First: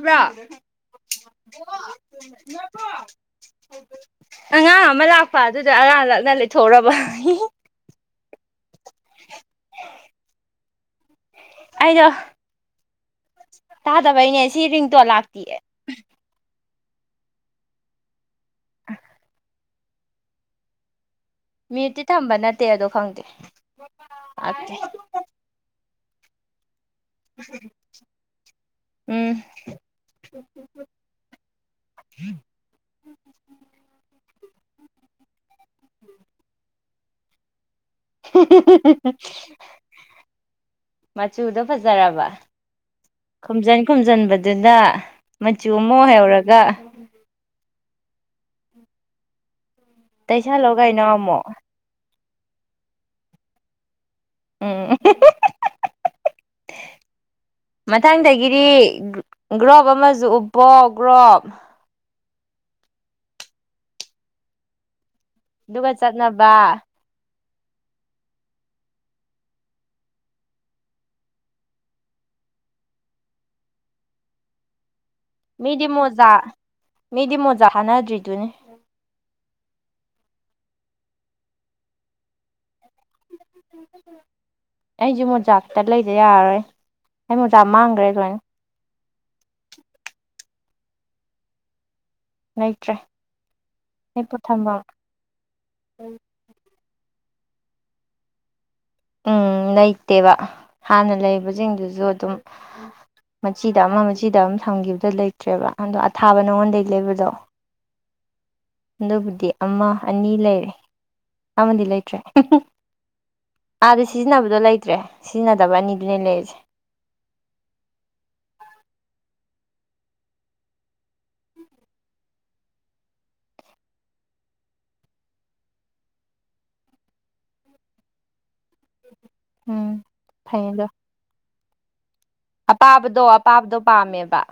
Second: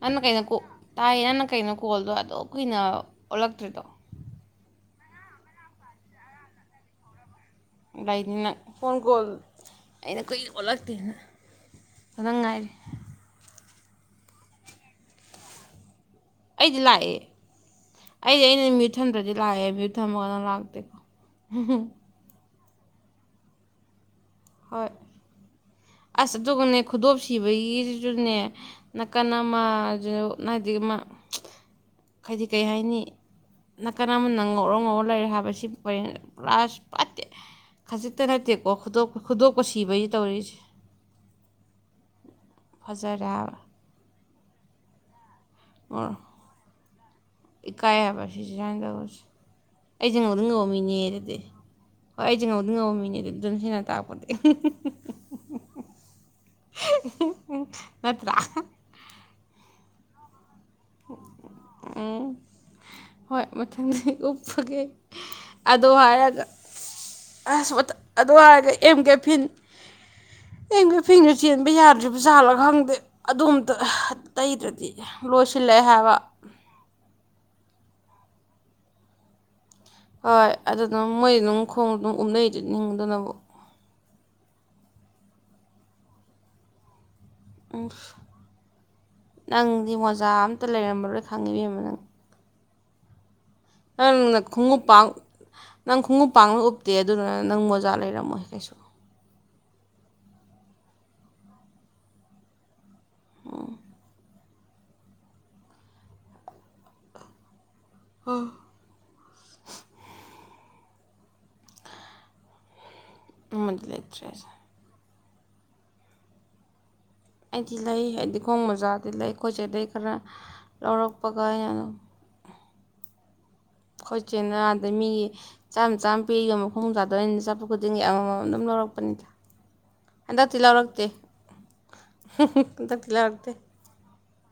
ꯅꯪꯅ ꯀꯩꯅꯣ ꯀꯣ ꯇꯥꯏꯌꯦ ꯅꯪꯅ ꯀꯩꯅꯣ ꯀꯣꯜꯗꯣ ꯑꯗꯨꯛ ꯀꯨꯏꯅ [unintelligible] ꯑꯣꯜꯂꯛꯇ꯭ꯔꯤꯗꯣ ꯑꯉꯥꯡ ꯑꯃ ꯂꯥꯛꯄ ꯑꯗꯨꯗꫭ ꯑꯉꯥꯡ ꯂꯥꯛꯅ ꯂꯩꯊꯣꯛꯎꯔꯕ ꯂꯩꯅꯤ ꯅꯪ ꯐꯣꯟ ꯀꯣꯜ ꯑꯩꯅ ꯀꯨꯏ ꯑꯣꯜꯂꯛꯇꯦꯅ ꯑꯩꯗꯣ ꯅꯪ ꯉꯥꯏꯔꯤ ꯇꯥꯗꯕꯩꯅꯦ ꯁꯤ ꯔꯤꯡꯇꯣꯟ ꯂꯥꯛꯇꯦꯌꯦ ꯑꯩꯗꯤ ꯂꯥꯛꯑꯦ ꯑꯩꯗꯤ ꯑꯩꯅ ꯃꯌꯨꯠ ꯊꯝꯗꯔꯗꯤ ꯂꯥꯛꯑꯦ ꯃꯌꯨꯠ ꯊꯝꯃꯒꯅ ꯂꯥꯛꯇꯦ ꯃꯌꯨꯠꯇꯤ ꯊꯝꯕ ꯅꯠꯇꯦ ꯑꯗꯣ ꯈꯪꯗꯦ ꯂꯥꯛꯇꯦ ꯍꯣꯏ ꯑꯁ ꯑꯗꯨꯒꯅꯦ ꯈꯨꯗꯣꯞ ꯁꯤꯕꯒꯤꯁꯤꯁꯨꯅꯦ ꯅꯥꯀꯟ ꯎꯝ ꯑꯃꯖꯨ- ꯑꯃꯗꯤ ꯑꯃ ꯍꯥꯏꯗꯤ ꯀꯩ ꯍꯥꯏꯅꯤ ꯅꯥꯀꯟ ꯑꯃꯟꯅ ꯉꯧꯔꯣ ꯉꯧꯔ ꯂꯩꯔꯦ ꯍꯥꯏꯕꯁꯤ ꯄꯔꯦꯡ ꯄ꯭ꯂꯥꯁ ꯐꯠꯇꯦ ꯈꯖꯤꯛꯇ ꯅꯠꯇꯦꯀꯣ ꯈꯨꯗꯣꯞ ꯈꯨꯗꯣꯞꯀꯁꯤꯕꯒꯤ ꯇꯧꯔꯤꯁꯦ ꯃꯆꯨꯗꯣ ꯐꯖꯔꯕ ꯐꯖꯔꯦ ꯍꯥꯏꯕ ꯈꯨꯝꯖꯤꯟ ꯈꯨꯝꯖꯤꯟꯕꯗꯨꯅ ꯃꯆꯨ ꯑꯃ ꯑꯣ ꯑꯣꯏꯍꯧꯔꯒ ꯏꯀꯥꯏ ꯍꯥꯏꯕ ꯁꯤꯁꯦ ꯁꯨꯃꯥꯏ ꯇꯧꯕꯁꯤ ꯑꯩꯁꯦ ꯉꯧꯗꯤ ꯉꯧꯕ ꯇꯩꯁꯜꯂꯣ ꯃꯤꯅꯦ ꯀꯩꯅꯣ ꯑꯗꯨꯗꯤ ꯑꯃꯨꯛ ꯍꯣꯏ ꯑꯩꯗꯤ ꯉꯧꯗꯤ ꯉꯧꯕ ꯃꯤꯅꯦ ꯍꯥꯏꯁꯦ ꯑꯗꯨꯝ ꯁꯤꯅ ꯇꯥꯛꯄꯅꯦ ꯎꯝ ꯅꯠꯇ꯭ꯔꯥ ꯃꯊꯪꯗꯒꯤꯗꯤ ꯒ꯭ꯔꯣꯞ ꯑꯃꯁꯨ ꯎꯞꯄꯣ ꯒ꯭ꯔꯣꯞ ꯎꯝ ꯍꯣꯏ ꯃꯊꯪꯗ ꯎꯞꯄꯒꯦ ꯑꯗꯨ ꯑꯗꯨꯒ ꯍꯥꯏꯔꯒ ꯆꯠꯅꯕ ꯑꯁ ꯑꯗꯨ ꯍꯥꯏꯔꯒ ꯑꯦꯝ ꯀꯦꯐꯤꯟ ꯑꯦꯝꯀꯦꯐꯤꯟꯁꯨ ꯆꯦꯟꯕ ꯌꯥꯗ꯭ꯔꯤꯕꯖꯥꯠꯂ ꯈꯪꯗꯦ ꯑꯗꯣꯝꯇ ꯇꯩꯗ꯭ꯔꯗꯤ ꯂꯣꯏ ꯃꯤꯗꯤ ꯃꯣꯖꯥ ꯃꯤꯗꯤ ꯃꯣꯖꯥ ꯍꯥꯟꯅꯗ꯭ꯔꯤꯗꯨꯅꯤ ꯍꯣꯏ ꯑꯗꯨꯗꯨꯝ ꯃꯣꯏꯗꯤ ꯑꯗꯨꯝ ꯈꯣꯡ ꯑꯗꯨꯝ ꯎꯞꯅꯩꯗꯨ ꯅꯤꯗꯨꯅꯕꯨ ꯑꯩꯁꯨ ꯃꯣꯖꯥꯇ ꯂꯩꯗ ꯌꯥꯔꯔꯣꯏ ꯑꯩ ꯃꯣꯖꯥ ꯃꯥꯡꯈ꯭ꯔꯦ ꯂꯣꯏꯅ ꯅꯪꯗꯤ ꯃꯣꯖꯥ ꯑꯝꯇ ꯂꯩꯔꯝꯃꯔꯣꯏ ꯈꯪꯉꯤ ꯏꯕꯦꯝꯃ ꯅꯪ ꯂꯩꯇ꯭ꯔꯦ ꯅꯪꯅ ꯂꯩꯄ ꯊꯝꯐꯝ ꯈꯣꯡꯎꯞ ꯄꯥꯡ ꯅꯪ ꯈꯣꯡꯎꯞ ꯄꯥꯡꯅ ꯎꯞꯇꯦ ꯑꯗꯨꯗꯨ ꯅꯪ ꯃꯣꯖꯥ ꯂꯩꯔꯝꯃꯣꯏ ꯀꯩꯁꯨ ꯎꯝ ꯂꯩꯇꯦꯕ ꯍꯥꯟꯅ ꯂꯩꯕꯁꯤꯡꯗꯨꯁꯨ ꯑꯗꯨꯝ ꯃꯆꯤꯗ ꯑꯃ ꯃꯆꯤꯗ ꯑꯃ ꯊꯝꯈꯤꯕꯗ ꯂꯩꯇ꯭ꯔꯦꯕ ꯑꯗꯣ ꯑꯊꯥꯕ ꯅꯉꯣꯟꯗꯒꯤ ꯂꯩꯕꯗꯣ ꯎꯝ ꯑꯗꯨꯕꯨꯗꯤ ꯑꯃ ꯑꯅꯤ ꯂꯩꯔꯦ ꯑꯃꯗꯤ ꯂꯩꯇ꯭ꯔꯦ ꯑꯃꯗꯤ ꯑꯥꯗ ꯂꯩꯇ꯭ꯔꯦ ꯁꯤꯖꯤꯟꯅꯕꯗꯣ ꯂꯩꯇ꯭ꯔꯦ ꯁꯤꯖꯤꯟꯅꯗꯕ ꯑꯅꯤꯗꯨꯅꯦ ꯂꯩꯔꯁꯦ ꯑꯩꯗꯤ ꯂꯩ ꯍꯥꯏꯗꯤ ꯈꯣꯡ ꯃꯣꯖꯥꯗꯤ ꯂꯩ ꯑꯩꯈꯣꯏ ꯆꯦꯗꯒꯤ ꯈꯔ ꯂꯧꯔꯛꯄꯒ ꯑꯩꯅ ꯑꯗꯨꯝ ꯈꯣꯏꯆꯦꯅ ꯑꯗꯩ ꯃꯤꯒꯤ ꯆꯥꯝ ꯆꯥꯝꯃ ꯄꯤꯒ ꯈꯣꯡꯃꯣꯖꯥꯗꯣ ꯆꯠꯄ ꯈꯨꯗꯤꯡꯒꯤ ꯑꯃꯃꯝ ꯑꯗꯨꯝ ꯂꯧꯔꯛꯄ ꯄꯅꯤꯗ ꯎꯝ ꯍꯟꯗꯛꯇꯤ ꯐꯩ ꯑꯗꯣ ꯂꯧꯔꯛꯇꯦ ꯍꯟꯗꯛꯇꯤ ꯑꯄꯥꯕꯗꯣ ꯂꯧꯔꯛꯇꯦ ꯑꯄꯥꯕꯗꯣ ꯄꯥꯝꯃꯦꯕ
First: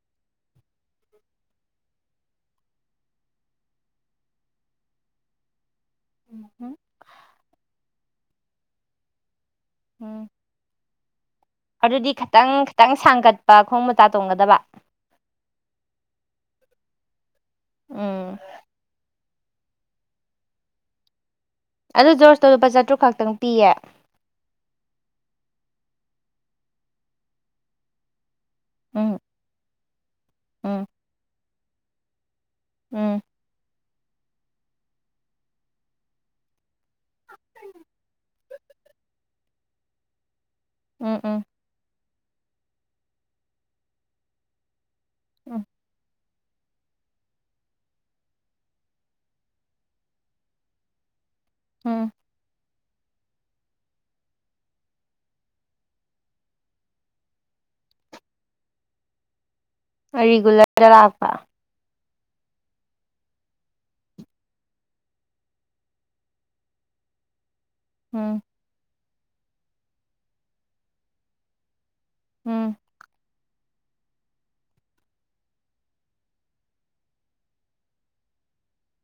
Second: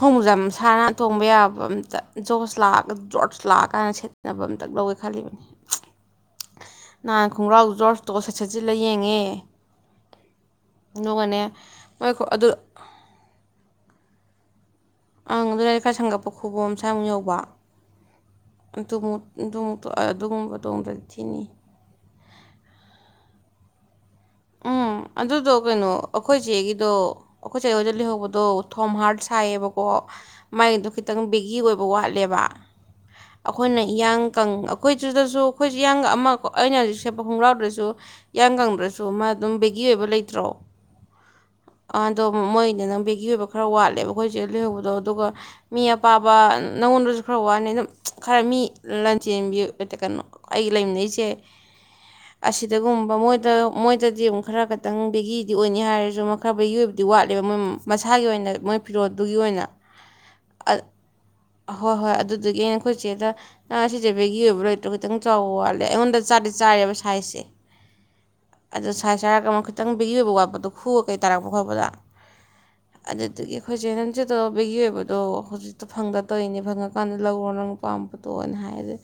ꯈꯣꯡꯃꯣꯖꯥ ꯃꯁꯥꯥ ꯅꯟꯅ ꯇꯣꯡꯕ ꯌꯥꯕ ꯑꯝꯇ ꯖꯣꯔꯁ ꯂꯥꯛꯑꯒ ꯖꯣꯔꯖ ꯂꯥꯛꯑꯀꯥꯟꯗ ꯁꯦꯠꯅꯕ ꯑꯝꯇ ꯂꯧꯋꯦ ꯈꯜꯂꯤꯕ ꯅꯍꯥꯟ ꯈꯣꯡꯒ꯭ꯔꯥꯎ ꯖꯣꯔꯁꯇꯣ ꯁꯠ ꯁꯠꯆꯤꯜꯂ ꯌꯦꯡꯉꯦ ꯎꯝ ꯑꯗꯨꯒꯅꯦ ꯑꯗꯨꯗꯤ ꯃꯣꯏ ꯈꯨ- ꯑꯗꯨ ꯈꯤꯇꯪ ꯈꯤꯇꯪ ꯁꯥꯡꯒꯠꯄ ꯈꯣꯡ ꯃꯣꯖꯥ ꯇꯣꯡꯒꯗꯕ ꯑꯪ ꯑꯗꯨꯗꯏꯗꯤ ꯈꯔ ꯁꯪꯒꯠꯄ ꯈꯨꯕꯣꯝ ꯁꯥꯏꯃꯨꯛ ꯌꯧꯕ ꯎꯝ ꯑꯗꯨꯒꯨꯝ ꯑꯗꯨꯃꯨꯛ ꯑꯗꯨꯒꯨꯝꯕ ꯇꯣꯡꯗ꯭ꯔ ꯊꯤꯅꯤ ꯑꯗꯨ ꯖꯣꯔꯖꯇꯣ ꯂꯨꯄꯥ ꯆꯥꯇ꯭ꯔꯨꯛ ꯈꯛꯇꯪ ꯄꯤꯌꯦ ꯎꯝ ꯑꯗꯨꯗꯣ ꯀꯩꯅꯣ ꯑꯩꯈꯣꯏ ꯆꯦꯒꯤꯗꯣ ꯑꯩꯈꯣꯏꯆꯦ ꯍꯣꯏꯗ ꯂꯩꯍꯧꯕꯗꯣ ꯑꯗꯣ ꯊꯣꯝ ꯎꯝ ꯍꯥꯔꯠ ꯍꯥꯏꯌꯦꯕꯀꯣ ꯎꯝ ꯃꯥꯏꯗꯣ ꯈꯤꯇꯪ ꯕꯦꯒꯤ ꯑꯣꯏꯕ ꯋꯥꯠꯂꯦꯕ ꯎꯝ ꯑꯩꯈꯣꯏꯅ ꯏꯌꯥꯡꯀꯪ ꯑꯩꯈꯣꯏꯗꯨꯗꯁꯨ ꯑꯩꯈꯣꯏꯁꯨ ꯏꯌꯥꯡꯒ ꯑꯃ ꯑꯩꯅ ꯍꯧꯖꯤꯛ ꯁꯦꯠꯄ ꯈꯣꯡꯒ꯭ꯔꯥꯎꯗꯨꯁꯨ ꯏꯌꯥꯡ ꯀꯪꯗ꯭ꯔꯁꯨ ꯃꯥ ꯑꯗꯨꯝ ꯕꯦꯒꯤ ꯑꯣꯏꯕ ꯂꯩꯇ꯭ꯔꯣ ꯎꯝ ꯎꯝ ꯑ ꯑꯗꯣ ꯃꯣꯏꯗ ꯅꯪ ꯕꯦꯒꯤ ꯑꯣꯏꯕ ꯈꯔ ꯋꯥꯠꯂꯦꯕ ꯑꯩꯈꯣꯏꯆꯦ ꯂꯩꯍꯧꯕꯗꯣ ꯑꯗꯨꯒ ꯎꯝ ꯃꯤ ꯑꯄꯥ ꯅꯪꯉꯣꯟꯗꯁꯨ ꯈꯔ ꯋꯥꯅꯤ ꯑꯗꯨꯝ ꯈꯔ ꯃꯤ ꯂꯟ ꯆꯦꯟꯕꯤ ꯀꯩꯅꯣ ꯑꯩ ꯂꯩꯃꯤꯟꯅꯩꯁꯦ ꯎꯝ ꯑꯁꯤꯗꯒꯨꯝꯕ ꯃꯣꯏꯗ ꯃꯣꯏꯗꯗꯤ ꯑꯃꯨꯛ ꯈꯔ ꯈꯇꯪ ꯕꯦꯒꯤꯗꯤ ꯑꯣꯏꯅꯤ ꯍꯥꯏꯔꯁꯨ ꯈꯔ ꯕꯦꯒꯤ ꯑꯣꯏꯕꯗꯤ ꯋꯥꯠꯂꯦꯕ ꯃꯣꯏ ꯃꯁꯥꯒꯤ ꯑꯣꯏꯅ ꯃꯣꯏ ꯐꯤꯔꯣꯠꯇꯨꯒꯤ ꯑꯣꯏꯅ ꯑꯔꯤꯒꯨꯂꯔꯗ ꯂꯥꯛꯄ ꯑꯍꯣꯏ ꯍꯣꯏ ꯑꯗꯨꯗꯨꯗꯒꯤ ꯑꯩꯅ ꯑꯩꯈꯣꯏ ꯆꯦꯗ ꯁꯤꯁꯦ ꯕꯦꯒꯤ ꯑꯣꯏꯕ ꯂꯣꯏꯇ꯭ꯔꯣ ꯈꯤꯇꯪ ꯆꯥꯎꯕ ꯋꯥꯠꯂꯦ ꯑꯩꯉꯣꯟꯗ ꯆꯥꯗꯤ ꯆꯥꯔꯦꯕ ꯁꯥꯏꯖꯁꯦ ꯎꯝ ꯑꯗꯨꯗ ꯁꯥꯏꯖ ꯍꯥꯏꯔꯒ ꯑꯃꯨꯛ ꯈꯤꯇꯪ ꯕꯦꯒꯤ ꯑꯣꯏꯕ ꯋꯥꯠꯄꯗꯣ ꯈꯨꯔ ꯀꯩ ꯇꯥꯔꯛꯄ ꯈꯣꯠꯄꯗ ꯎꯝ ꯑꯗꯨꯗꯒꯤ ꯑꯩꯈꯣꯏꯁꯦ ꯅꯪ ꯆꯦ ꯇꯕꯒꯤ ꯑꯣꯏꯕꯗꯣ ꯍꯧꯖꯤꯛꯇꯣ ꯐꯪꯒ ꯇꯧꯔꯤꯅꯦ ꯐꯪꯉꯀꯥꯟꯗ ꯂꯧꯔꯣ ꯅꯪ ꯄꯝꯄ ꯇꯣꯑꯅ ꯍꯥꯏꯔꯦ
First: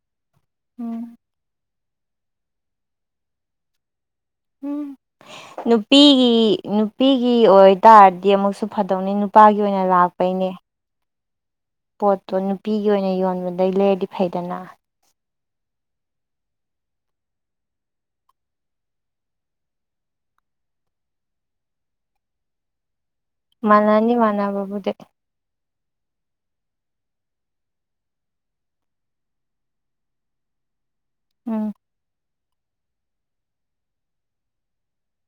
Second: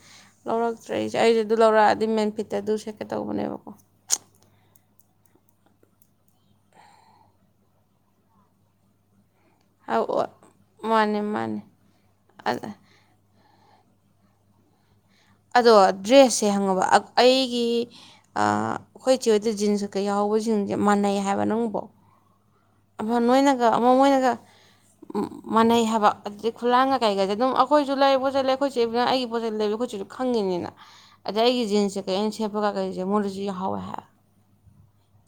ꯂꯧꯔꯛꯇ꯭ꯔꯦ ꯎꯝ ꯑꯩꯖꯦ ꯑꯩꯗꯤ ꯑꯗꯨ ꯂꯧꯔꯛꯑꯗꯤ ꯃꯦꯟ ꯐꯤꯠꯇ ꯑꯗꯨ ꯁꯦꯠꯀꯦ ꯇꯧꯕꯅꯦꯕꯀꯣ ꯎꯝ ꯅꯨꯄꯤꯒꯤ ꯅꯨꯄꯤꯒꯤ ꯑꯣꯏꯇꯥꯔꯗꯤ ꯑꯃꯨꯛꯁꯨ ꯐꯗꯧꯅꯤ ꯄꯥꯒꯤ ꯑꯣꯏꯅ ꯂꯥꯛꯄꯩꯅꯦ ꯃꯥꯅꯦ ꯃꯥꯅꯦ ꯄꯣꯠꯇꯣ ꯅꯨꯄꯤꯒꯤ ꯑꯣꯏꯅ ꯌꯣꯟꯕꯗꯩ ꯂꯩꯔꯗꯤ ꯐꯩꯗꯅ ꯑꯗꯣ ꯗ꯭ꯔꯦꯁꯁꯦ ꯈꯪꯉꯕ ꯑꯩꯒꯤ ꯑꯥ ꯑꯈꯣꯏ ꯆꯦ ꯍꯣꯏꯗ ꯖꯤꯟꯁ ꯀꯀꯩ ꯌꯥꯍꯧꯕꯖꯤꯡꯖꯦ ꯃꯥꯟꯅꯩ ꯍꯥꯏꯕ ꯅꯪꯕꯣ ꯅꯣꯏꯅꯒ ꯑꯃ ꯃꯥꯟꯅꯅꯤ ꯃꯣꯏꯅꯒ ꯃꯥꯟꯅꯕꯕꯨꯗꯤ ꯎ ꯃꯥꯟꯅꯩ ꯍꯥꯏꯕ ꯑꯗꯨꯗꯩꯩ ꯈꯨꯂꯥꯡꯒ ꯀꯩꯒꯖꯦ ꯑꯗꯨꯝ ꯑꯩꯈꯣꯏꯁꯨ ꯂꯩ ꯄꯣꯠ ꯆꯩ ꯂꯩ ꯑꯩꯈꯣꯏꯆꯦꯒ ꯑꯩꯒꯤ ꯄꯣꯠ ꯆꯩ ꯂꯩꯕ ꯑꯈꯣꯏꯆꯦꯁꯨ ꯈꯪꯉꯤꯅꯤꯅ ꯑꯗ ꯑꯩꯒꯤ ꯎꯝ ꯖꯤꯟꯁꯁꯦ [unintelligible] ꯃꯉꯣꯟꯗꯖꯨ ꯌꯥꯍꯧꯋꯦ ꯍꯥ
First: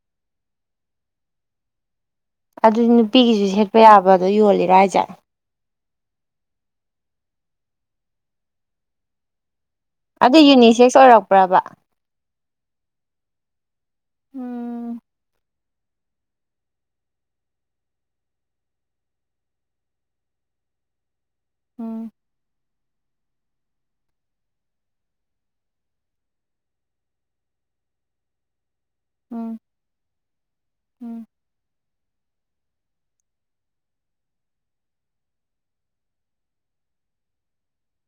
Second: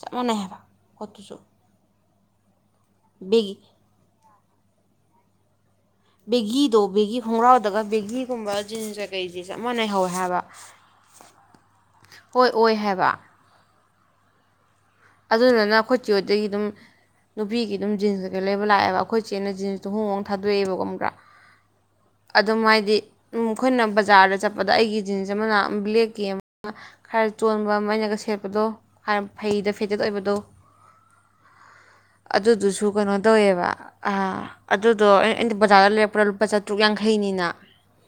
ꯆꯞ ꯃꯥꯅꯩ ꯍꯥꯏꯕ ꯄꯣꯠꯇꯨꯁꯨ ꯑꯗꯨꯗꯤ ꯅꯨꯄꯤꯒꯤꯖꯨ ꯕꯦꯒꯤ ꯁꯦꯠꯄ ꯌꯥꯕꯗꯣ ꯌꯣꯜꯂꯤꯔꯣ ꯍꯥꯏꯖꯦ ꯕꯦꯒꯤꯗꯣ ꯕꯦꯒꯤ ꯈꯣꯡꯒ꯭ꯔꯥꯎꯗꯒ ꯕꯦꯒꯤꯒꯨꯝꯕ ꯖꯤꯟꯁ ꯀꯩꯀꯩꯖꯦ ꯆꯞ ꯃꯥꯅ ꯍꯧꯋꯦ ꯑꯗꯨ ꯌꯨꯅꯤꯁꯦꯛꯁ ꯑꯣꯏꯔꯛꯄ꯭ꯔꯕ ꯍꯣꯏ ꯑꯣꯏ ꯍꯥꯏꯕ ꯎꯝ ꯑꯗꯨꯗꯨꯅ ꯑꯈꯣꯏ ꯆꯦ ꯍꯣꯏꯗꯩꯩ ꯑꯗꯨꯝ ꯅꯨꯄꯤꯒꯤ ꯑꯗꯨꯝ ꯖꯤꯟꯁ ꯀꯀꯩ ꯂꯩꯕ ꯂꯥꯑꯦꯕ ꯑꯈꯣꯏ ꯆꯦꯅ ꯖꯤꯟꯁ ꯇꯣ ꯍꯣꯡꯍꯣꯡ ꯊꯗꯣꯛꯑꯦꯕ ꯈꯪꯕ꯭ꯔꯥ ꯎꯝ ꯑꯗꯨꯝ ꯃꯥꯏꯗꯤ ꯎꯝ ꯑꯈꯣꯏꯅ ꯕꯖꯥꯔꯗ ꯆꯠꯄꯗ ꯑꯩꯒꯤ ꯖꯤꯟꯁ ꯑꯃꯅ [unintelligible] ꯕ꯭ꯂꯦꯛꯀꯤ ꯑꯃ ꯈꯔ ꯆꯣꯟꯕ ꯑꯃ ꯑꯩꯅꯒ ꯁꯦꯠꯄꯗꯣ ꯍꯥꯏꯔꯞ ꯎꯝ ꯐꯩꯗ ꯐꯦꯗꯦꯠ ꯑꯣꯏꯕꯗꯣ ꯎꯝ ꯑꯗꯨꯗꯨꯁꯨ ꯀꯩꯅꯣ ꯇꯧꯋꯦꯕ ꯑ ꯑꯗꯨꯗꯣ ꯑꯩ ꯑꯩꯅ ꯕꯖꯥꯔꯗ ꯂꯩꯔꯛꯄ꯭ꯔꯥ ꯂꯨꯄꯥ ꯆꯥꯇ꯭ꯔꯨꯛ ꯌꯥꯡꯈꯩꯅꯤꯅ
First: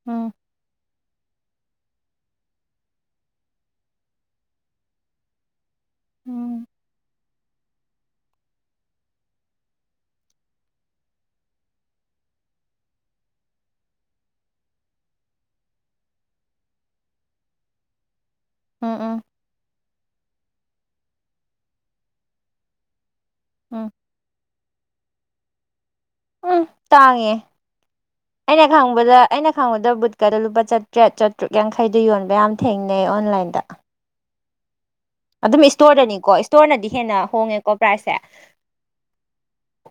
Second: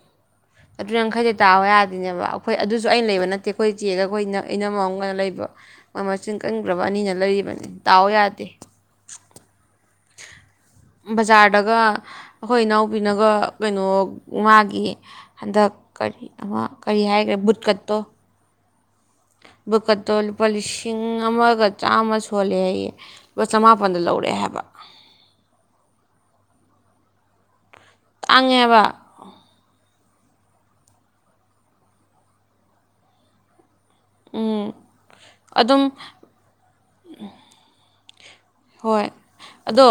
ꯎꯝ ꯆꯥꯇ꯭ꯔꯨꯛ ꯌꯥꯡꯈꯩꯗꯤ ꯇꯥꯎ ꯌꯥꯗ꯭ꯔꯤꯅꯦꯕ ꯑꯈꯣꯏ ꯑꯗꯨꯁꯨ ꯑꯩꯅ ꯂꯩꯕ ꯅꯠꯇꯦ ꯑꯈꯣꯏ ꯆꯦꯒ ꯑꯈꯣꯏ ꯏꯅ ꯏꯅꯝꯃ ꯑꯃꯒꯅ ꯂꯩꯕ ꯃꯣꯏ ꯃꯆꯤꯟ ꯎꯝ ꯀꯟꯒ꯭ꯔꯕ ꯑꯅꯤꯅ ꯂꯩꯔꯤꯕꯅꯤ ꯇꯥꯎ ꯌꯥꯗꯦ ꯕꯖꯥꯔꯗꯒ ꯑꯈꯣꯏ ꯏꯅꯥꯎꯄꯤꯅꯒ ꯀꯩꯅꯣ ꯃꯥꯒꯤ ꯍꯟꯗꯛ ꯀꯔꯤ ꯑꯃ ꯀꯔꯤ ꯍꯥꯏꯒ꯭ꯔꯦ ꯕꯨꯠꯀꯠꯇꯣ ꯎꯝ ꯎꯝ ꯕꯨꯀꯠꯇꯣ ꯂꯨꯄꯥ ꯂꯤꯁꯤꯡ ꯑꯃꯒ ꯆꯥꯝꯃ ꯁꯣꯜꯂꯦ ꯑꯩꯌꯦ ꯂꯄꯥ ꯎꯝ ꯆꯃꯥꯄꯟꯗ ꯂꯧꯔꯛꯑꯦ ꯍꯥꯏꯕ ꯎꯝ ꯇꯥꯡꯉꯦ ꯑꯩꯅ ꯇꯥꯡꯉꯦꯕ ꯈꯪꯕꯗ ꯑꯩꯅ ꯈꯪꯕꯗ ꯕꯨꯠꯀꯗꯣ ꯂꯨꯄꯥ ꯆꯥꯇ꯭ꯔꯦꯠ ꯆꯥꯇ꯭ꯔꯨꯛ ꯌꯥꯡꯈꯩꯗ ꯌꯣꯟꯕ ꯌꯥꯝ ꯊꯦꯡꯅꯩ ꯑꯣꯟꯂꯥꯏꯟꯗ ꯎꯝ ꯑꯗꯨꯝ ꯏꯁꯇꯣꯔꯗꯅꯤꯀꯣ ꯏꯁꯇꯣꯔꯅꯗꯤ ꯍꯦꯟꯅ ꯍꯣꯡꯉꯦꯀꯣ ꯄ꯭ꯔꯥꯏꯁꯁꯦ ꯍꯣꯏ ꯑꯗꯣ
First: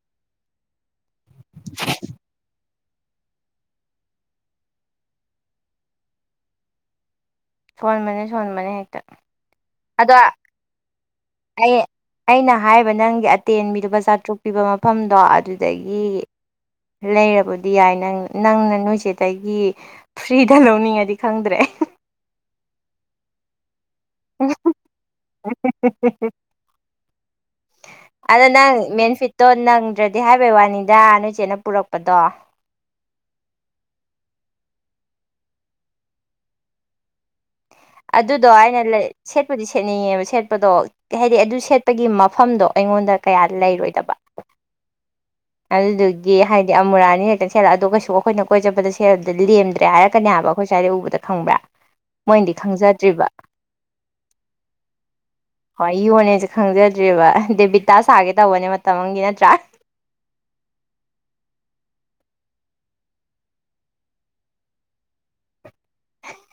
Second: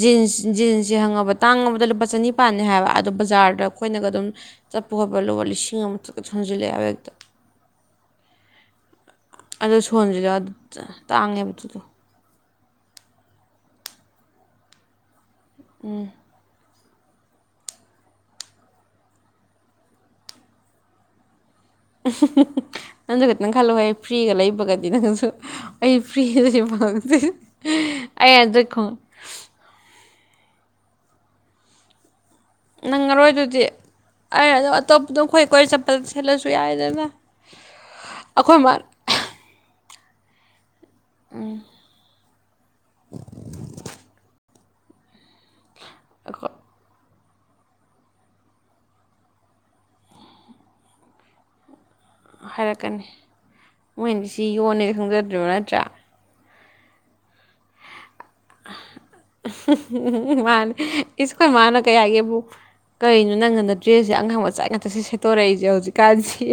ꯖꯤꯟꯁ ꯖꯤꯟꯁꯁꯦ ꯈꯪꯉꯕ ꯇꯥꯡꯉꯕꯗ ꯂꯨꯄꯥ ꯆꯅꯤꯄꯥꯥꯟꯅꯤ ꯍꯥꯏꯕ ꯑꯗꯣ ꯕꯖꯥꯔꯗ ꯑꯩꯈꯣꯏꯅꯒ ꯑꯗꯨꯝ ꯆꯠꯄ ꯈꯣꯠꯄ ꯂꯨꯕ ꯂꯤꯁꯤꯡ ꯑꯃ ꯁꯠꯀ ꯁꯣꯟꯖꯤꯜꯂꯛꯑꯦꯕ ꯍꯦꯛꯇ ꯁꯣꯟꯕꯅꯦ ꯁꯣꯟꯕꯅꯦ ꯍꯦꯛꯇ ꯑꯗꯣ ꯇꯥꯡꯉꯦꯕ ꯑꯩ ꯑꯗꯨꯗꯣ ꯑꯩꯅ ꯍꯥꯏꯕ ꯅꯪꯒꯤ ꯑꯇꯦꯟꯕꯤ ꯂꯨꯄꯥ ꯆꯥꯇ꯭ꯔꯨꯛ ꯄꯤꯕ ꯃꯐꯝꯗꯣ ꯑꯗꯨꯗꯒꯤ ꯂꯩꯔꯕꯨꯗꯤ ꯌꯥꯏ ꯅꯪ ꯅꯪꯅ ꯅꯣꯏꯆꯦꯗꯒꯤ ꯐ꯭ꯔꯤꯗ ꯂꯧꯅꯤꯡꯉꯗꯤ ꯈꯪꯗ꯭ꯔꯦ ꯅꯪꯖꯨ ꯈꯤꯇꯪ ꯈꯜꯂꯨꯍꯦ ꯐ꯭ꯔꯤꯒ ꯂꯩꯕꯒꯗꯤ ꯅꯪꯖꯨ ꯑꯩ ꯐ꯭ꯔꯤꯗꯗꯤ ꯐꯪꯗꯦ ꯑꯩ ꯑꯗꯨꯏ ꯈꯣꯡ ꯇꯣ ꯅꯪꯗ꯭ꯔꯗꯤ ꯍꯥꯏꯕꯩ ꯋꯥꯅꯤꯗ ꯅꯣꯏꯆꯦꯅ ꯄꯨꯔꯛꯄꯗꯣ ꯅꯪꯉꯔꯣꯏ ꯑꯗꯨꯗꯤ ꯑꯩ ꯑ ꯑꯇꯣꯞꯄꯗ ꯈꯣꯏ ꯀꯣꯏ ꯆꯠꯄꯗ ꯁꯦꯠꯂꯁꯨ ꯌꯥꯏꯗꯅ ꯑꯗꯨꯗꯣ ꯑꯩꯈꯣꯏ ꯃꯥ ꯑꯩꯅ ꯂꯩ ꯁꯦꯠꯄꯨꯗꯤ ꯁꯦꯠꯅꯤꯡꯉꯦꯕ ꯁꯦꯠꯄꯗꯣ ꯍꯥꯏꯗꯤ ꯑꯗꯨ ꯁꯦꯠꯄꯒꯤ ꯃꯐꯝꯗꯣ ꯑꯩꯉꯣꯟꯗ ꯀꯌꯥ ꯂꯩꯔꯣꯏꯗꯕ ꯑꯗꯨꯗꯨꯒꯤ ꯑꯩꯈꯣꯏ ꯍꯥꯏꯗꯤ ꯑꯃꯨꯔꯛ ꯑꯅꯤꯔꯛ ꯁꯦꯂ ꯑꯗꯨ ꯀꯩꯁꯨ ꯑꯈꯣꯏꯅ ꯀꯣꯏ ꯆꯠꯄꯗ ꯁꯦꯜꯗ ꯂꯦꯝꯗ꯭ꯔꯦ ꯍꯥꯏꯔꯛꯀꯅꯦ ꯍꯥꯏꯕ ꯑꯈꯣꯏ ꯁ꯭ꯋꯥꯏꯗ ꯎꯕꯗ ꯈꯪꯕ꯭ꯔꯥ ꯃꯣꯏꯅꯗꯤ ꯍꯥꯏꯔꯛꯀꯅꯤ ꯈꯪꯖꯗ꯭ꯔꯤꯕ ꯃꯣꯏꯅ ꯁꯤ ꯌꯣꯅꯦ ꯈꯪꯖꯗ꯭ꯔꯤꯕ ꯅꯠꯇ꯭ꯔꯥ ꯏꯌꯣꯟꯅꯦꯁꯦ ꯈꯪꯖꯗ꯭ꯦꯕ ꯗꯦꯕꯤꯇꯥ ꯁꯥꯒꯦ ꯇꯧꯕꯅꯦ ꯃꯇꯝꯒꯤ ꯅꯠꯇ꯭ꯔꯥ ꯎꯝ ꯃꯥꯅꯦ ꯏꯁꯨ ꯀꯣꯏ ꯃꯥꯅ ꯀꯩ ꯍꯥꯏꯒꯦꯕꯨ ꯀꯩꯅꯣ ꯅꯪꯅ ꯗ꯭ꯔꯦꯁꯦ ꯑꯉꯥꯡ ꯃꯆꯥꯥꯛ ꯉꯥꯛꯇ ꯁꯤ ꯁꯦꯠꯇꯣꯔꯛꯏꯁꯦ ꯍꯧꯖꯤꯛ ꯀꯥꯁꯤ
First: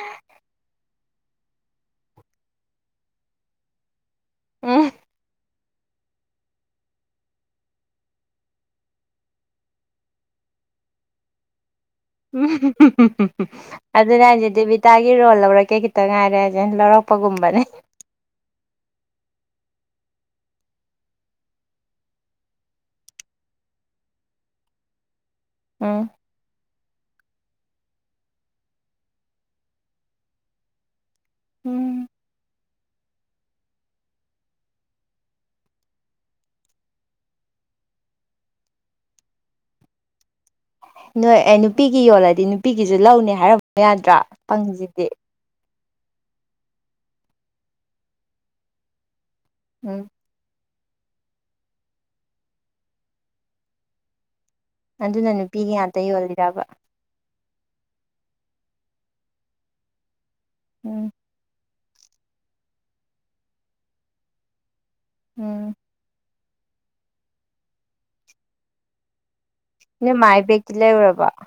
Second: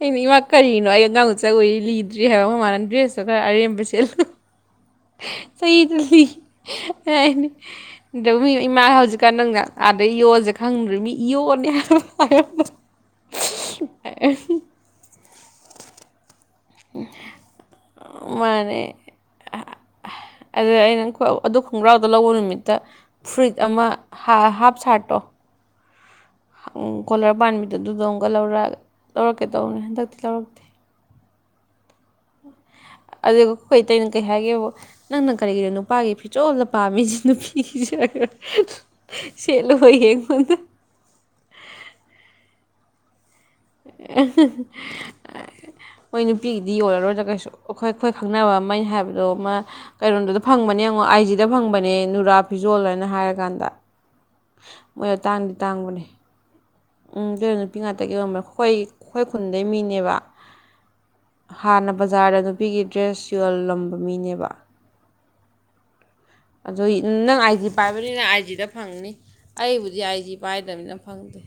ꯑꯩꯅ ꯏꯃꯥ ꯀꯔꯤꯅꯣ ꯑꯩ ꯑꯉꯥꯡꯆ ꯆꯛ ꯎ ꯂꯤꯗ꯭ꯔꯤ ꯍꯥꯏꯕ ꯑꯃ ꯃꯥꯟꯅꯗ꯭ꯔꯦ ꯁꯣ ꯈꯔ ꯑꯔꯦꯝꯕꯁꯦ ꯎ ꯁꯩ ꯆꯜꯂꯤ ꯑꯦꯅꯤ ꯑ ꯃꯤ ꯏꯃꯥ ꯍꯧꯖꯤꯛꯀꯥꯟ ꯅꯪꯅ ꯑꯥꯗꯩ ꯌꯣꯁꯦ ꯈꯪꯗ꯭ꯔꯔꯤ ꯃꯤ ꯏꯣꯅꯦ ꯍꯥꯏ ꯎ ꯑꯗꯨꯅ ꯍꯥꯏꯁ ꯗꯦꯕꯤꯇꯥꯒꯤ ꯔꯣꯜ ꯂꯧꯔꯛꯀꯦ ꯈꯤꯇ ꯉꯥꯏꯔꯦ ꯩꯅ ꯂꯧꯔꯛꯄꯒꯨꯝꯕꯅꯦ ꯃꯥꯅꯦ ꯑꯗꯨ ꯑꯩꯅ ꯑꯗꯨ ꯈꯣꯡꯒ꯭ꯔꯥꯎꯗ ꯂꯧꯕ ꯅꯨꯃꯤꯠꯇ ꯐꯨꯏꯠ ꯑꯃ ꯍꯥꯞ ꯁꯥꯔꯠꯇꯣ ꯎꯝ ꯀꯣꯂꯔ ꯄꯥꯟꯕꯥꯟꯕꯤꯗꯣ ꯑꯗꯨꯗ ꯑꯃꯨꯛꯀ ꯂꯧꯔ ꯂꯧꯔꯛꯀꯦ ꯇꯧꯔꯅꯦ ꯍꯟꯗꯛꯇꯤ ꯂꯧꯔꯛꯇꯦ ꯎꯝ ꯑꯗꯨꯒ ꯑꯩꯈꯣꯏꯇꯩꯩꯅꯣ ꯀꯩ ꯍꯥꯏꯒꯦꯕꯨ ꯅꯪꯅ ꯀꯔꯤꯒꯤꯅꯣ ꯅꯨꯄꯥꯒꯤ ꯐꯤꯖꯣꯜꯗ ꯄꯥꯝꯃꯤꯁꯤ ꯅꯨꯄꯤꯒꯤꯁꯤ ꯁꯂ ꯍ ꯌꯦꯡꯉꯣꯟꯗ ꯅꯣꯏ ꯑꯦ ꯅꯨꯄꯤꯒꯤ ꯌꯣꯜꯂꯗꯤ ꯅꯨꯄꯤꯒꯤꯁꯨ ꯂꯧꯅꯦ ꯍꯥꯏꯔꯝꯃ ꯌꯥꯗ꯭ꯔꯥ ꯐꯪꯁꯤꯗꯤ ꯃꯣꯏ ꯅꯨꯄꯤꯒꯤꯗꯤ ꯌꯣꯜꯂꯔꯣꯏꯗ꯭ꯔ ꯀꯩꯁꯨ ꯑꯩꯈꯣꯏ ꯑꯩꯈꯣꯏ ꯈꯪꯅꯕ ꯑꯃ ꯍꯥꯏꯕꯗꯣꯃ ꯎꯝ ꯀꯩꯅꯔꯣꯝꯗꯨꯗ ꯐꯪꯕꯅꯦꯡꯉꯣ ꯑꯥꯏꯖꯤꯗ ꯐꯪꯕꯅꯦ ꯅꯨꯔꯥ ꯐꯤꯖꯣꯜ ꯍꯥꯏꯅ ꯍꯥꯏꯔꯀꯥꯟꯗ ꯃꯣꯏꯗꯣ ꯑꯗꯨꯅ ꯇꯥꯡꯗꯤ ꯅꯨꯄꯤꯒꯤ ꯉꯥꯛꯇ ꯇꯥꯡꯕꯅꯦ ꯌꯣꯜꯂꯤꯔꯕ ꯎꯝ ꯇ ꯅꯨꯄꯤ ꯉꯥꯛꯇ ꯌꯧꯔꯝꯕ ꯈꯣꯏ ꯈꯣꯏ ꯈꯨꯟꯗꯩ ꯃꯤꯅꯦꯕ ꯎꯝ ꯍꯥꯟꯅ ꯕꯖꯥꯔꯗ ꯅꯨꯄꯤꯒꯤ ꯗ꯭ꯔꯦꯁ ꯌꯣꯜꯂꯝꯕ ꯃꯤꯅꯦꯕ ꯎꯝ ꯑꯗꯨ ꯅꯪ ꯑꯥꯏ ꯖꯤ ꯄꯥꯏꯕꯅꯤꯅ ꯑꯥꯏ ꯖꯤꯗ ꯐꯪꯅꯤ ꯑꯩꯕꯨꯗꯤ ꯅꯣꯏ ꯑꯥꯏ ꯖꯤ ꯃꯥꯏ ꯕꯦꯒꯇꯤ ꯄꯥꯏꯗꯕꯅꯤꯅ ꯂꯩꯔꯨꯔꯕꯣ ꯐꯪꯗꯦ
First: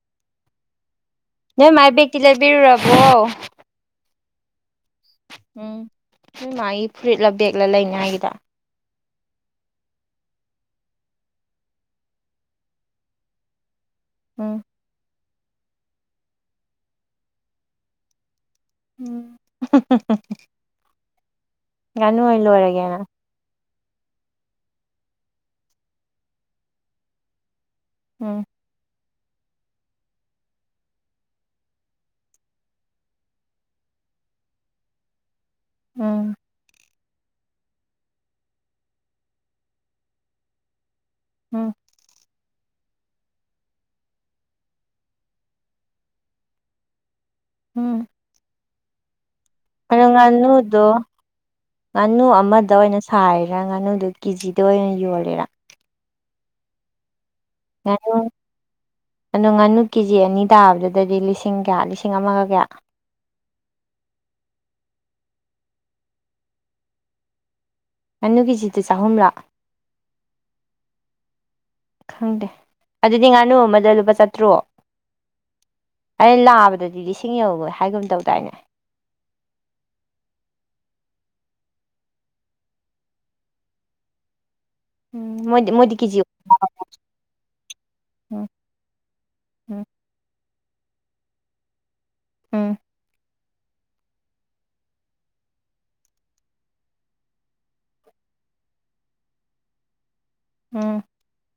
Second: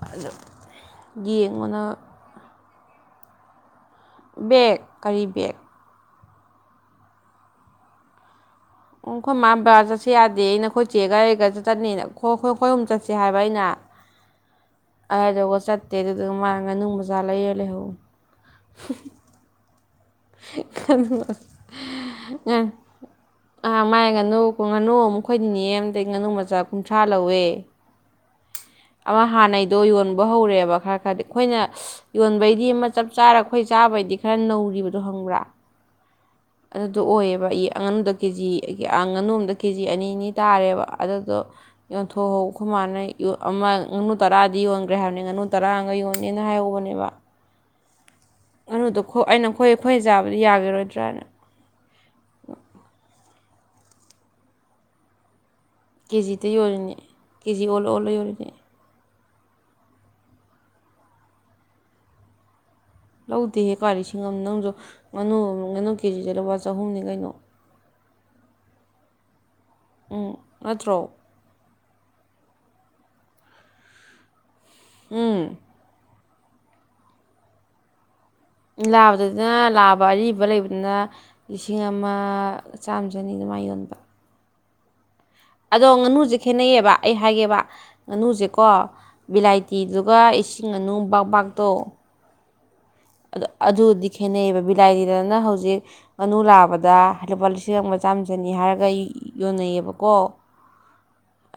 ꯑꯗꯨꯗ ꯅꯣꯏ ꯃꯥꯏ ꯕꯦꯒꯛꯇꯤ ꯂꯩꯕꯤꯔꯨꯔꯕꯣ ꯕꯒ ꯀꯥꯔꯤ ꯕꯒ ꯎꯝ ꯍꯣꯏ ꯃꯥꯒꯤ ꯐꯨꯔꯤꯠꯂ ꯕꯦꯒꯂ ꯂꯩꯅꯤꯉꯥꯏꯒꯤꯗ ꯎ ꯑꯩꯈꯣꯏ ꯃꯥ ꯕꯥ ꯆꯠꯁꯤ ꯌꯥꯗꯦ ꯑꯩꯅ ꯑꯩꯈꯣꯏ ꯆꯦꯒꯔꯤꯒ ꯆꯠ ꯆꯠꯅꯤꯅ ꯑꯩꯣꯏ ꯑꯩꯈꯣꯏ ꯑꯨꯝ ꯆꯠꯁꯦ ꯍꯥꯏꯕ ꯑꯩꯅ ꯎꯝ ꯑꯩꯔꯒ ꯆꯠꯇꯦ ꯑꯗꯨꯗꯨꯒ ꯃꯥꯡꯒ ꯅꯨꯡ ꯃ ꯆꯥꯂꯌꯦꯦꯜ ꯂꯩꯍ ꯍ [unintelligible] ꯉꯅꯨ ꯏꯂ ꯋꯥꯔꯒꯦꯅ ꯑꯥ ꯃꯥꯏ ꯉꯥꯅꯨ ꯉꯥꯅꯨ ꯃꯈꯣꯏ ꯅ ꯑꯗꯒꯤꯩ ꯉꯥꯅꯨ ꯃꯆꯥ ꯀꯨꯟꯊ꯭ꯔꯥ ꯂꯧꯋꯦ ꯎꯝ ꯑꯃ ꯍꯥꯟꯅꯩꯗꯣ ꯌꯣꯟꯕ ꯍꯧꯔꯦꯕ ꯈꯔ ꯈꯔꯗꯤ ꯑꯩꯈꯣꯏꯅ ꯌꯣꯟꯕꯩꯗꯤ ꯑꯃ ꯆꯞ ꯆꯥꯔ ꯑꯩꯈꯣꯏ ꯆꯥꯕꯩꯗꯤ ꯈꯔ ꯅꯧꯔꯤꯕꯗꯣ ꯍꯪꯕ꯭ꯔꯥ ꯎꯝ ꯑꯗꯨꯗꯣ ꯑꯣꯏꯌꯦꯕ ꯏ ꯑꯉꯥꯅꯨꯗ ꯀꯦꯖꯤ ꯉꯥꯅꯨ ꯑꯝꯗ ꯀꯦꯖꯤ ꯑꯅꯤ ꯑꯅꯤ ꯇꯥꯔꯦꯕ ꯑꯗꯨꯗꯣ ꯎꯝ ꯌꯣꯟꯊꯣꯛꯍꯧꯕ ꯈꯨ ꯃꯥꯥꯟꯅꯩ ꯑꯃ ꯉꯥꯅꯨ ꯇꯔꯥꯗꯤ ꯌꯣꯟꯈ꯭ꯔꯦ ꯍꯥꯏꯕꯅꯤ ꯉꯥꯅꯨ ꯇꯔꯥꯒ ꯌꯣꯟꯅꯦꯦꯅ ꯍꯥꯏꯍꯧꯕꯅꯦꯕ ꯎꯝ ꯑꯗꯨꯗꯣ ꯑꯩꯅ ꯑꯩꯈꯣꯏ ꯑꯩꯈꯣꯏ ꯑꯗꯣ ꯆꯥꯕꯗꯤ ꯉꯥꯅꯨꯗꯣ ꯌꯥꯈꯤꯔꯣꯏꯗ꯭ꯔꯥꯅ ꯉꯥꯅꯨ ꯑꯃꯗ ꯑꯣꯏꯅ ꯁꯥꯔꯤꯔꯥ ꯉꯥꯅꯨꯗꯨꯣ ꯀꯦꯖꯤꯗ ꯑꯣꯏꯅ ꯌꯣꯜꯂꯦꯔꯥ ꯀꯦꯖꯤꯗ ꯌꯣꯔꯤꯅꯦ ꯀꯦꯖꯤ ꯑꯣꯜꯂ ꯑꯣꯜꯂ ꯉꯥꯅꯨ ꯌꯣꯔꯤꯅꯦ ꯑꯗꯣ ꯉꯥꯅꯨ ꯀꯦ ꯖꯤ ꯑꯅꯤ ꯇꯥꯕꯗꯨꯗꯗꯤ ꯂꯤꯁꯤꯡ ꯀꯌꯥ ꯂꯤꯁꯤꯡ ꯑꯃꯒ ꯀꯌꯥ ꯂꯧꯗꯦꯍꯦꯛꯀꯥ ꯂꯤꯁꯤꯡ ꯑꯃ ꯅꯪꯁꯨ ꯉꯥꯅꯨ ꯉꯥꯅꯨ ꯀꯦꯖꯤꯁꯦ ꯂꯨꯄꯥ ꯆꯍꯨꯝꯅꯤ ꯀꯩꯅꯣ ꯉꯥꯅꯨ ꯀꯦꯖꯤꯗ ꯆꯥꯍꯨꯝꯔꯥ ꯎꯝ ꯅꯠꯇ꯭ꯔꯣ ꯈꯪꯗꯦ ꯑꯗꯨꯗꯤ ꯉꯥꯅꯨ ꯑꯃꯗ ꯂꯨꯄꯥ ꯆꯥꯇ꯭ꯔꯨꯛ ꯎꯝ ꯑꯩ ꯂꯥꯛꯑꯕꯗꯗꯤ ꯂꯤꯁꯤꯡ ꯌꯧꯒꯣꯏ ꯍꯥꯏꯒꯨꯝ ꯇꯧꯗꯥꯏꯅꯦ ꯂꯥꯕꯗꯨꯅ ꯂꯥꯑꯕ ꯑꯔꯤꯕ ꯂꯩꯕꯗꯨꯅ ꯂꯤꯁꯤꯡ ꯑꯃ ꯆꯥꯝꯃ ꯆꯅꯤꯗꯃꯥꯏ ꯌꯣꯟꯕ ꯎꯝ ꯃꯣꯏ ꯑꯗꯣ ꯉꯥꯅꯨꯁꯦ ꯈꯦꯠꯅꯩꯌꯦꯕ ꯑꯩ ꯍꯥꯏꯒꯦꯕ ꯎꯝ ꯉꯥꯅꯨꯁꯦꯀꯣ ꯎꯝ ꯕꯤꯂꯥꯏꯇꯤꯗꯨꯒ ꯏꯁꯤꯡ ꯉꯥꯅꯨ ꯕꯝꯕꯥꯛꯇꯣ ꯎꯝ ꯑꯗꯨꯗꯤ ꯈꯦꯠꯅꯩꯑꯕ ꯕꯤꯂꯥꯏꯔꯤꯗꯅ ꯍꯧꯖꯤꯛ ꯉꯥꯅꯨ ꯂꯥꯛꯕꯗ ꯂꯨꯄꯥ ꯂꯤꯁꯤꯡ ꯑꯃꯒ ꯆꯥꯝꯃ ꯆꯅꯤ ꯍꯥꯏꯔꯒ ꯌꯣꯟꯅꯩꯑꯕꯀꯣ ꯎꯝ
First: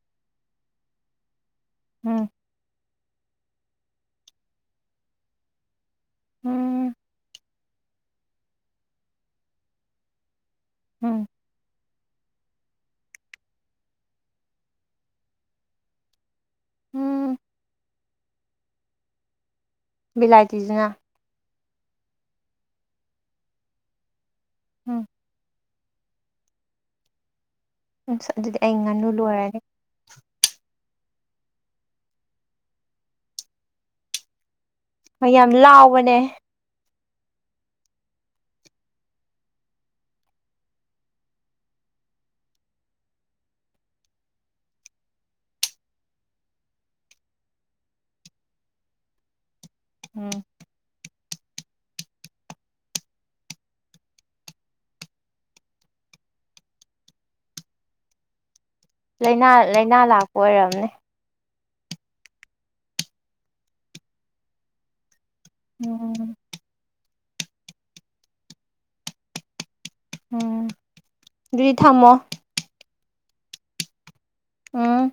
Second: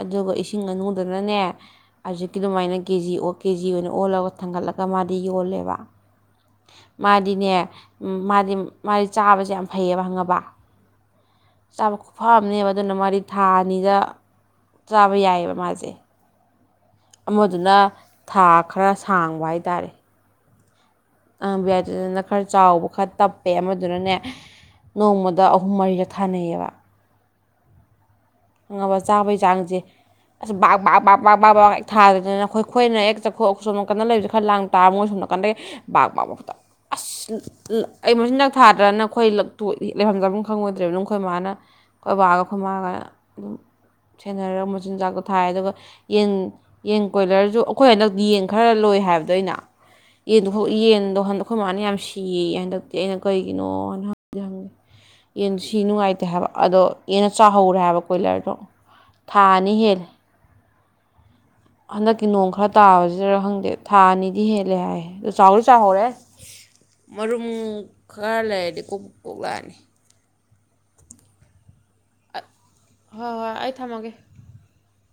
ꯑꯗꯨꯒ ꯏꯁꯤꯡ ꯉꯥꯅꯨꯗꯨꯅꯅꯦ ꯎꯝ ꯍꯧꯖꯤꯛ ꯀ ꯑꯗꯨꯃꯥꯏꯅ ꯀꯦ ꯖꯤ ꯑꯣ ꯀꯦ ꯖꯤ ꯑꯣꯏꯅ ꯑꯣꯜꯂꯒ ꯊꯥꯡꯒꯠꯂꯒ ꯃꯥꯗꯤ ꯌꯣꯜꯂꯦꯕ ꯎꯝ ꯃꯥꯗꯤꯅꯦ ꯃꯥꯗꯤ ꯃꯥꯗꯤ ꯆꯥꯕꯁꯦ ꯌꯥꯝ ꯐꯩꯌꯦꯕ ꯈꯪꯉꯕ ꯎꯝ ꯆꯥꯕ ꯈꯨꯐꯝꯅꯦꯕ ꯑꯗꯨꯅ ꯃꯔꯤ ꯊꯥ ꯑꯅꯤꯗ ꯆꯥꯕ ꯌꯥꯏꯑꯕ ꯃꯥꯁꯦ ꯎꯝ ꯑꯃꯗꯨꯅ ꯊꯥ ꯈꯔ ꯁꯥꯡꯕ ꯍꯥꯏꯇꯥꯔꯦ ꯕꯤꯂꯥꯏꯇꯤꯁꯤꯅ ꯕꯤꯥꯏꯇꯗꯅ ꯈꯔ ꯆꯥꯎꯕ ꯈꯔ ꯇꯞꯄꯦ ꯑꯃꯗꯨꯅꯅꯦ ꯎꯝ ꯅꯣꯡꯃꯗ ꯑꯍꯨꯝ ꯃꯔꯤꯗ ꯊꯥꯅꯩꯌꯦꯕ ꯎꯝ ꯁꯥꯖꯗꯦ ꯈꯪꯉꯕ ꯆꯥꯕꯩ ꯆꯥꯡꯁꯦ ꯑꯁ ꯕꯥ ꯕꯥ ꯕꯥ ꯥꯛ ꯕꯥ ꯕꯥ ꯀꯦꯛ ꯊꯥꯗꯅꯤꯅ ꯑꯩꯣꯏ ꯈꯣꯏꯅ ꯍꯦꯛ ꯆꯠꯈꯣꯛ ꯁꯣ ꯀꯗ ꯂꯩꯕꯁꯨ ꯈꯔ ꯂꯥꯡ ꯇꯥꯔ ꯃꯣꯏ ꯁꯝ ꯍꯣꯏ ꯌꯥꯝ ꯅꯥꯀꯥꯟꯗꯒꯤ ꯂꯥꯎꯕꯅꯦ ꯕꯥꯥꯛꯕꯥꯕꯛꯇ ꯑꯁ ꯑꯩ ꯃꯁꯤ ꯅꯛ ꯊꯥꯗ꯭ꯔꯅꯈꯣꯏ ꯂꯩꯐꯝꯖꯐꯝ ꯈꯪꯉꯣꯏꯗ꯭ꯔꯔꯤꯕꯕꯅ ꯑꯩꯈꯣꯏ ꯃꯥꯅ ꯀꯣꯏꯕꯒ ꯈꯨꯃꯒ ꯑꯗꯨꯝ ꯁꯦꯟꯅꯔꯒ ꯃꯆꯤꯟꯖꯥꯛꯇꯣ ꯊꯥꯏ ꯑꯗꯨꯒ ꯌꯦꯟ ꯌꯦꯟ ꯀꯣꯏꯂꯔꯁꯨ ꯑꯩꯈꯣꯏ ꯍꯟꯗꯛ ꯌꯦꯟ ꯈꯔ ꯂꯣꯏ ꯍꯥꯏꯕꯗꯩꯅ ꯎꯝ ꯌꯦꯟꯗꯨ ꯌꯦꯟꯗꯣ ꯍꯟꯗꯛ ꯑꯩꯈꯣꯏ ꯃꯥꯅ ꯌꯥꯝ ꯁꯤꯌꯦ ꯍꯟꯗꯛꯇꯤ ꯑꯩꯅ ꯀꯩꯒꯤꯅꯣꯅ ꯍꯪꯗꯤꯦ ꯍꯪꯉꯦ ꯌꯦꯟ ꯁꯤ ꯅꯨꯡꯉꯥꯏꯇꯦ ꯍꯥꯏꯕ ꯑꯗꯣ ꯌꯦꯟꯅ ꯆꯥꯍꯧꯔꯦ ꯍꯥꯏꯕ ꯀꯣꯏꯂꯔꯗꯣ ꯊꯥ ꯂꯥꯏꯅꯥ ꯑꯅꯤ ꯂꯥꯏꯅꯥ ꯍꯦꯜꯂꯦ ꯂꯥꯛꯄ ꯑꯣꯏꯔꯝꯅꯦ ꯍꯟꯗꯛꯀꯤ ꯅꯣꯡ ꯈꯔ ꯇꯥꯕꯁꯤꯗꯔ ꯈꯪꯗꯦ ꯊꯥ ꯑꯅꯤꯗꯤ ꯍꯦꯜꯂꯦ ꯍꯥꯏ ꯆꯥꯎꯁꯨ ꯆꯥꯎꯍꯧꯔꯦ ꯎꯝ ꯃꯔꯨꯝ ꯈꯔ ꯂꯩꯔꯗꯤ ꯀꯣꯛ ꯀꯣꯛꯂꯛꯑꯅꯤ ꯎꯝ ꯑꯗꯨꯗꯤ ꯊꯝꯃꯣ ꯍꯣꯏ ꯍꯣꯏ ꯑꯩ ꯊꯝꯃꯒꯦ ꯎꯝ